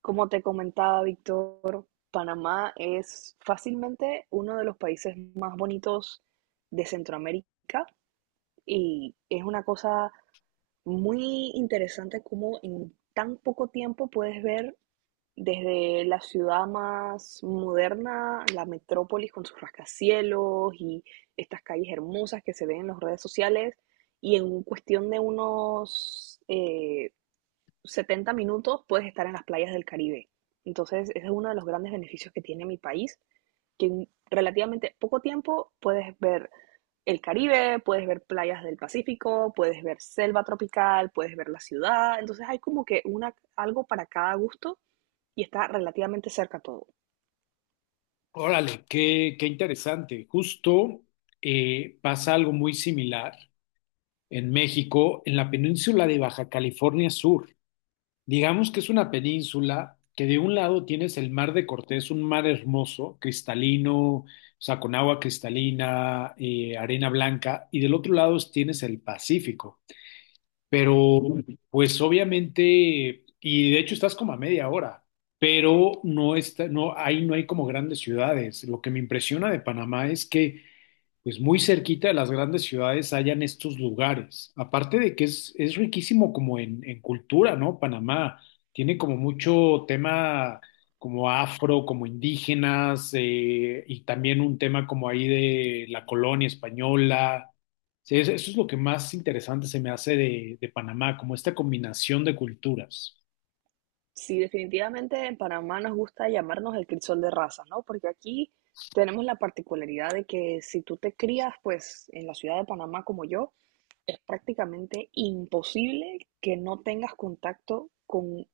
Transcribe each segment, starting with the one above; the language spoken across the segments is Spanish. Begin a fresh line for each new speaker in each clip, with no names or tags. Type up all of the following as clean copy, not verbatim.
Como te comentaba, Víctor, Panamá es fácilmente uno de los países más bonitos de Centroamérica y es una cosa muy interesante cómo en tan poco tiempo puedes ver desde la ciudad más moderna, la metrópolis con sus rascacielos y estas calles hermosas que se ven en las redes sociales, y en cuestión de unos 70 minutos puedes estar en las playas del Caribe. Entonces, ese es uno de los grandes beneficios que tiene mi país, que en relativamente poco tiempo puedes ver el Caribe, puedes ver playas del Pacífico, puedes ver selva tropical, puedes ver la ciudad. Entonces, hay como que algo para cada gusto y está relativamente cerca todo.
Órale, qué, qué interesante. Justo pasa algo muy similar en México, en la península de Baja California Sur. Digamos que es una península que de un lado tienes el Mar de Cortés, un mar hermoso, cristalino, o sea, con agua cristalina, arena blanca, y del otro lado tienes el Pacífico. Pero, pues obviamente, y de hecho estás como a media hora, pero no está, no, ahí no hay como grandes ciudades. Lo que me impresiona de Panamá es que pues muy cerquita de las grandes ciudades hayan estos lugares. Aparte de que es riquísimo como en cultura, ¿no? Panamá tiene como mucho tema como afro, como indígenas, y también un tema como ahí de la colonia española. Sí, eso es lo que más interesante se me hace de Panamá, como esta combinación de culturas.
Sí, definitivamente en Panamá nos gusta llamarnos el crisol de razas, ¿no? Porque aquí tenemos la particularidad de que si tú te crías, pues, en la ciudad de Panamá como yo, es prácticamente imposible que no tengas contacto con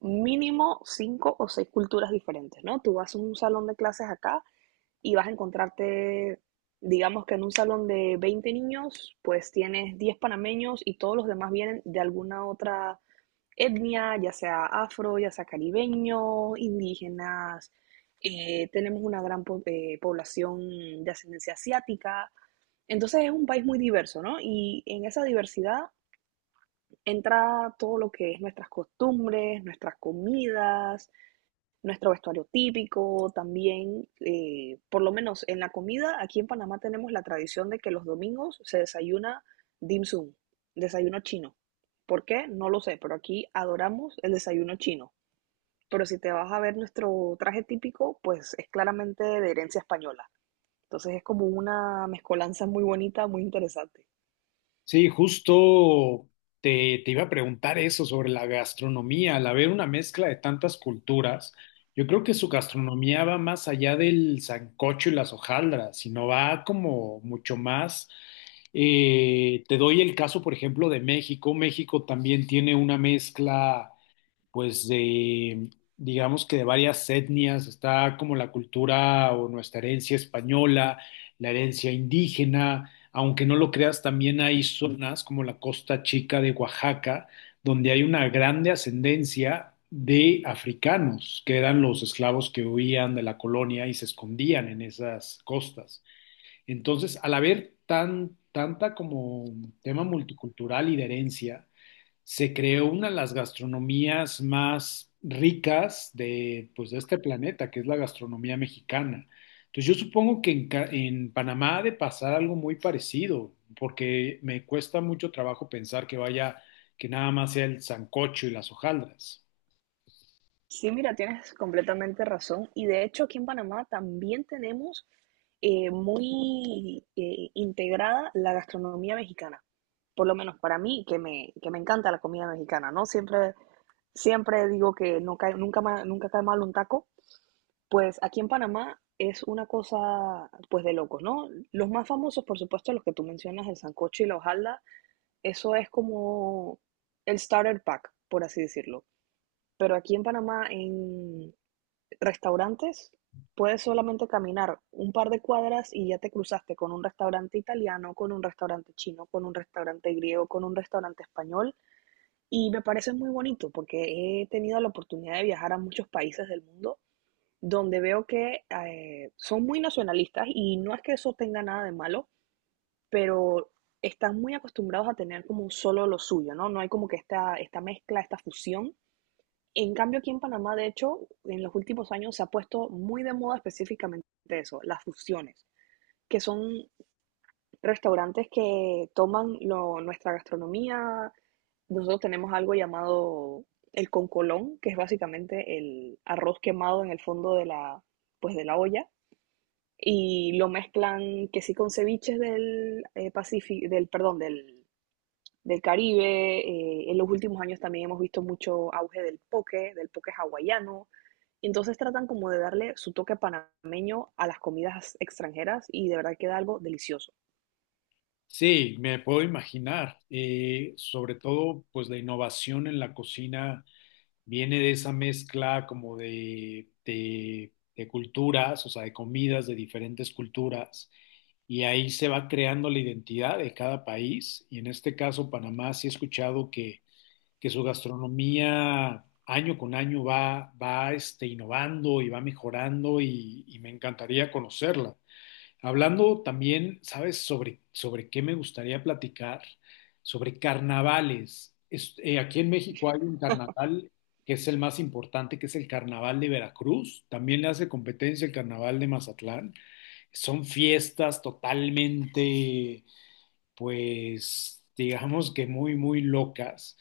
mínimo cinco o seis culturas diferentes, ¿no? Tú vas a un salón de clases acá y vas a encontrarte, digamos que en un salón de 20 niños, pues tienes 10 panameños y todos los demás vienen de alguna otra etnia, ya sea afro, ya sea caribeño, indígenas. Tenemos una gran población de ascendencia asiática. Entonces es un país muy diverso, ¿no? Y en esa diversidad entra todo lo que es nuestras costumbres, nuestras comidas, nuestro vestuario típico, también, por lo menos en la comida, aquí en Panamá tenemos la tradición de que los domingos se desayuna dim sum, desayuno chino. ¿Por qué? No lo sé, pero aquí adoramos el desayuno chino. Pero si te vas a ver nuestro traje típico, pues es claramente de herencia española. Entonces es como una mezcolanza muy bonita, muy interesante.
Sí, justo te, te iba a preguntar eso sobre la gastronomía, al haber una mezcla de tantas culturas, yo creo que su gastronomía va más allá del sancocho y las hojaldras, sino va como mucho más. Te doy el caso, por ejemplo, de México. México también tiene una mezcla pues de, digamos que de varias etnias, está como la cultura o nuestra herencia española, la herencia indígena, aunque no lo creas, también hay zonas como la Costa Chica de Oaxaca, donde hay una grande ascendencia de africanos, que eran los esclavos que huían de la colonia y se escondían en esas costas. Entonces, al haber tan, tanta como tema multicultural y de herencia, se creó una de las gastronomías más ricas de, pues, de este planeta, que es la gastronomía mexicana. Entonces yo supongo que en, en Panamá ha de pasar algo muy parecido, porque me cuesta mucho trabajo pensar que vaya, que nada más sea el sancocho y las hojaldras.
Sí, mira, tienes completamente razón. Y de hecho aquí en Panamá también tenemos muy integrada la gastronomía mexicana. Por lo menos para mí, que me encanta la comida mexicana, ¿no? Siempre, siempre digo que no cae, nunca, nunca cae mal un taco. Pues aquí en Panamá es una cosa, pues de locos, ¿no? Los más famosos, por supuesto, los que tú mencionas, el sancocho y la hojalda, eso es como el starter pack, por así decirlo. Pero aquí en Panamá, restaurantes, puedes solamente caminar un par de cuadras y ya te cruzaste con un restaurante italiano, con un restaurante chino, con un restaurante griego, con un restaurante español. Y me parece muy bonito porque he tenido la oportunidad de viajar a muchos países del mundo donde veo que son muy nacionalistas y no es que eso tenga nada de malo, pero están muy acostumbrados a tener como un solo lo suyo, ¿no? No hay como que esta mezcla, esta fusión. En cambio, aquí en Panamá, de hecho, en los últimos años se ha puesto muy de moda específicamente eso, las fusiones, que son restaurantes que toman nuestra gastronomía. Nosotros tenemos algo llamado el concolón, que es básicamente el arroz quemado en el fondo pues de la olla, y lo mezclan que sí con ceviches del Pacífico, del, perdón, del Caribe. En los últimos años también hemos visto mucho auge del poke hawaiano. Y entonces tratan como de darle su toque panameño a las comidas extranjeras y de verdad queda algo delicioso.
Sí, me puedo imaginar, sobre todo pues la innovación en la cocina viene de esa mezcla como de culturas, o sea, de comidas de diferentes culturas, y ahí se va creando la identidad de cada país, y en este caso Panamá sí he escuchado que su gastronomía año con año va, va este, innovando y va mejorando y me encantaría conocerla. Hablando también, ¿sabes? Sobre, sobre qué me gustaría platicar, sobre carnavales. Aquí en México hay un carnaval que es el más importante, que es el Carnaval de Veracruz. También le hace competencia el Carnaval de Mazatlán. Son fiestas totalmente pues digamos que muy, muy locas.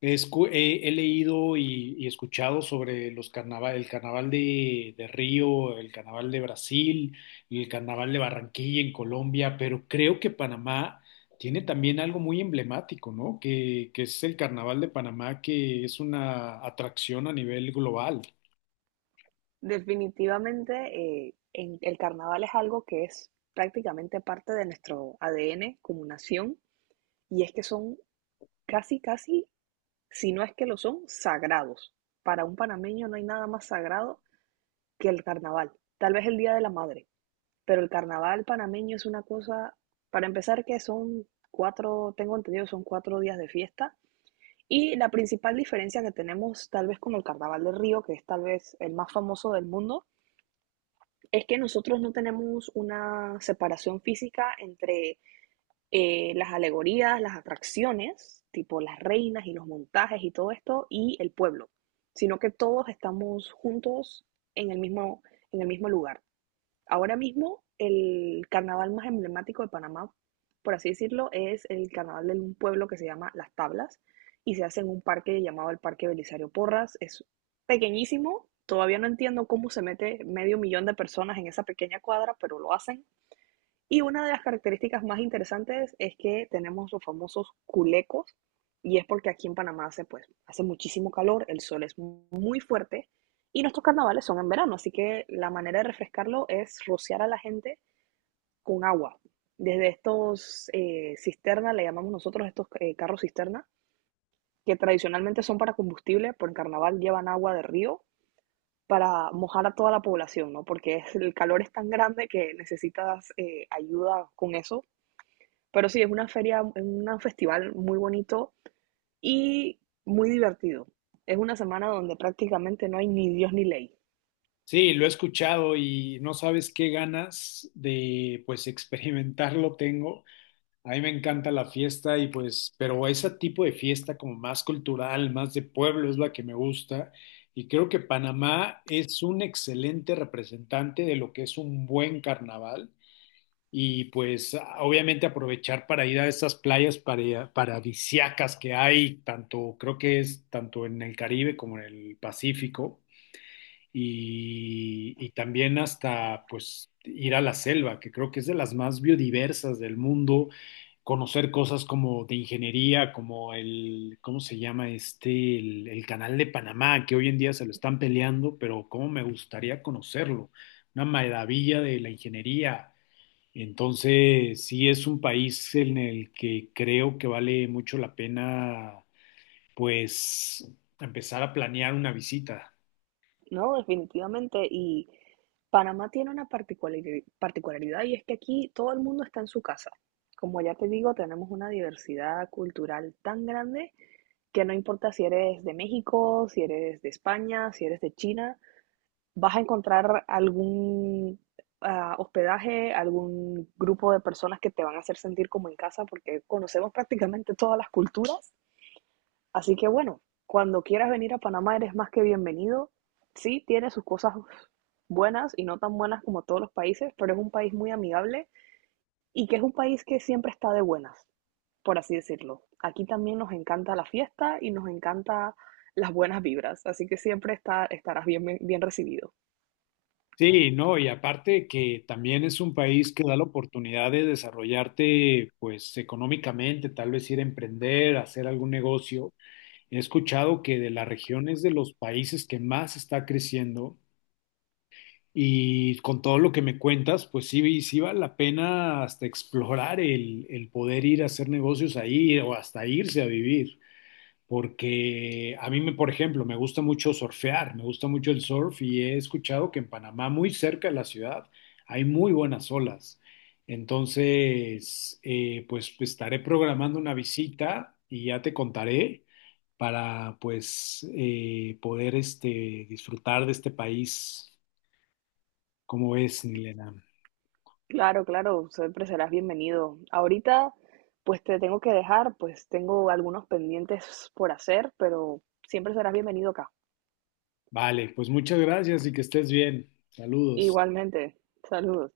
He, he leído y escuchado sobre los el carnaval de Río, el carnaval de Brasil, el carnaval de Barranquilla en Colombia, pero creo que Panamá tiene también algo muy emblemático, ¿no? Que es el carnaval de Panamá, que es una atracción a nivel global.
Definitivamente, el carnaval es algo que es prácticamente parte de nuestro ADN como nación y es que son casi, casi, si no es que lo son, sagrados. Para un panameño no hay nada más sagrado que el carnaval. Tal vez el Día de la Madre. Pero el carnaval panameño es una cosa, para empezar, que son cuatro, tengo entendido, son 4 días de fiesta. Y la principal diferencia que tenemos tal vez con el Carnaval de Río, que es tal vez el más famoso del mundo, es que nosotros no tenemos una separación física entre las alegorías, las atracciones, tipo las reinas y los montajes y todo esto, y el pueblo, sino que todos estamos juntos en el mismo, en el mismo lugar. Ahora mismo el carnaval más emblemático de Panamá, por así decirlo, es el carnaval de un pueblo que se llama Las Tablas y se hace en un parque llamado el Parque Belisario Porras. Es pequeñísimo, todavía no entiendo cómo se mete medio millón de personas en esa pequeña cuadra, pero lo hacen. Y una de las características más interesantes es que tenemos los famosos culecos, y es porque aquí en Panamá hace, pues, hace muchísimo calor, el sol es muy fuerte, y nuestros carnavales son en verano, así que la manera de refrescarlo es rociar a la gente con agua. Desde estos cisternas, le llamamos nosotros estos carros cisterna, que tradicionalmente son para combustible, por el carnaval llevan agua de río para mojar a toda la población, ¿no? Porque es, el calor es tan grande que necesitas ayuda con eso. Pero sí, es una feria, es un festival muy bonito y muy divertido. Es una semana donde prácticamente no hay ni Dios ni ley,
Sí, lo he escuchado y no sabes qué ganas de pues experimentarlo tengo. A mí me encanta la fiesta y pues, pero ese tipo de fiesta como más cultural, más de pueblo es la que me gusta y creo que Panamá es un excelente representante de lo que es un buen carnaval y pues obviamente aprovechar para ir a esas playas paradisíacas que hay, tanto creo que es tanto en el Caribe como en el Pacífico y también hasta pues ir a la selva, que creo que es de las más biodiversas del mundo, conocer cosas como de ingeniería, como el, ¿cómo se llama este? El canal de Panamá, que hoy en día se lo están peleando, pero cómo me gustaría conocerlo, una maravilla de la ingeniería. Entonces, sí es un país en el que creo que vale mucho la pena, pues, empezar a planear una visita.
¿no? Definitivamente. Y Panamá tiene una particularidad y es que aquí todo el mundo está en su casa. Como ya te digo, tenemos una diversidad cultural tan grande que no importa si eres de México, si eres de España, si eres de China, vas a encontrar algún hospedaje, algún grupo de personas que te van a hacer sentir como en casa porque conocemos prácticamente todas las culturas. Así que bueno, cuando quieras venir a Panamá eres más que bienvenido. Sí, tiene sus cosas buenas y no tan buenas como todos los países, pero es un país muy amigable y que es un país que siempre está de buenas, por así decirlo. Aquí también nos encanta la fiesta y nos encanta las buenas vibras, así que siempre estarás bien, bien recibido.
Sí, no, y aparte que también es un país que da la oportunidad de desarrollarte, pues económicamente, tal vez ir a emprender, hacer algún negocio. He escuchado que de la región es de los países que más está creciendo y con todo lo que me cuentas, pues sí, sí vale la pena hasta explorar el poder ir a hacer negocios ahí o hasta irse a vivir porque a mí, me, por ejemplo, me gusta mucho surfear, me gusta mucho el surf y he escuchado que en Panamá, muy cerca de la ciudad, hay muy buenas olas. Entonces, pues pues, estaré programando una visita y ya te contaré para pues poder este, disfrutar de este país. ¿Cómo es, Nilena?
Claro, claro, siempre serás bienvenido. Ahorita, pues te tengo que dejar, pues tengo algunos pendientes por hacer, pero siempre serás bienvenido acá.
Vale, pues muchas gracias y que estés bien. Saludos.
Igualmente, saludos.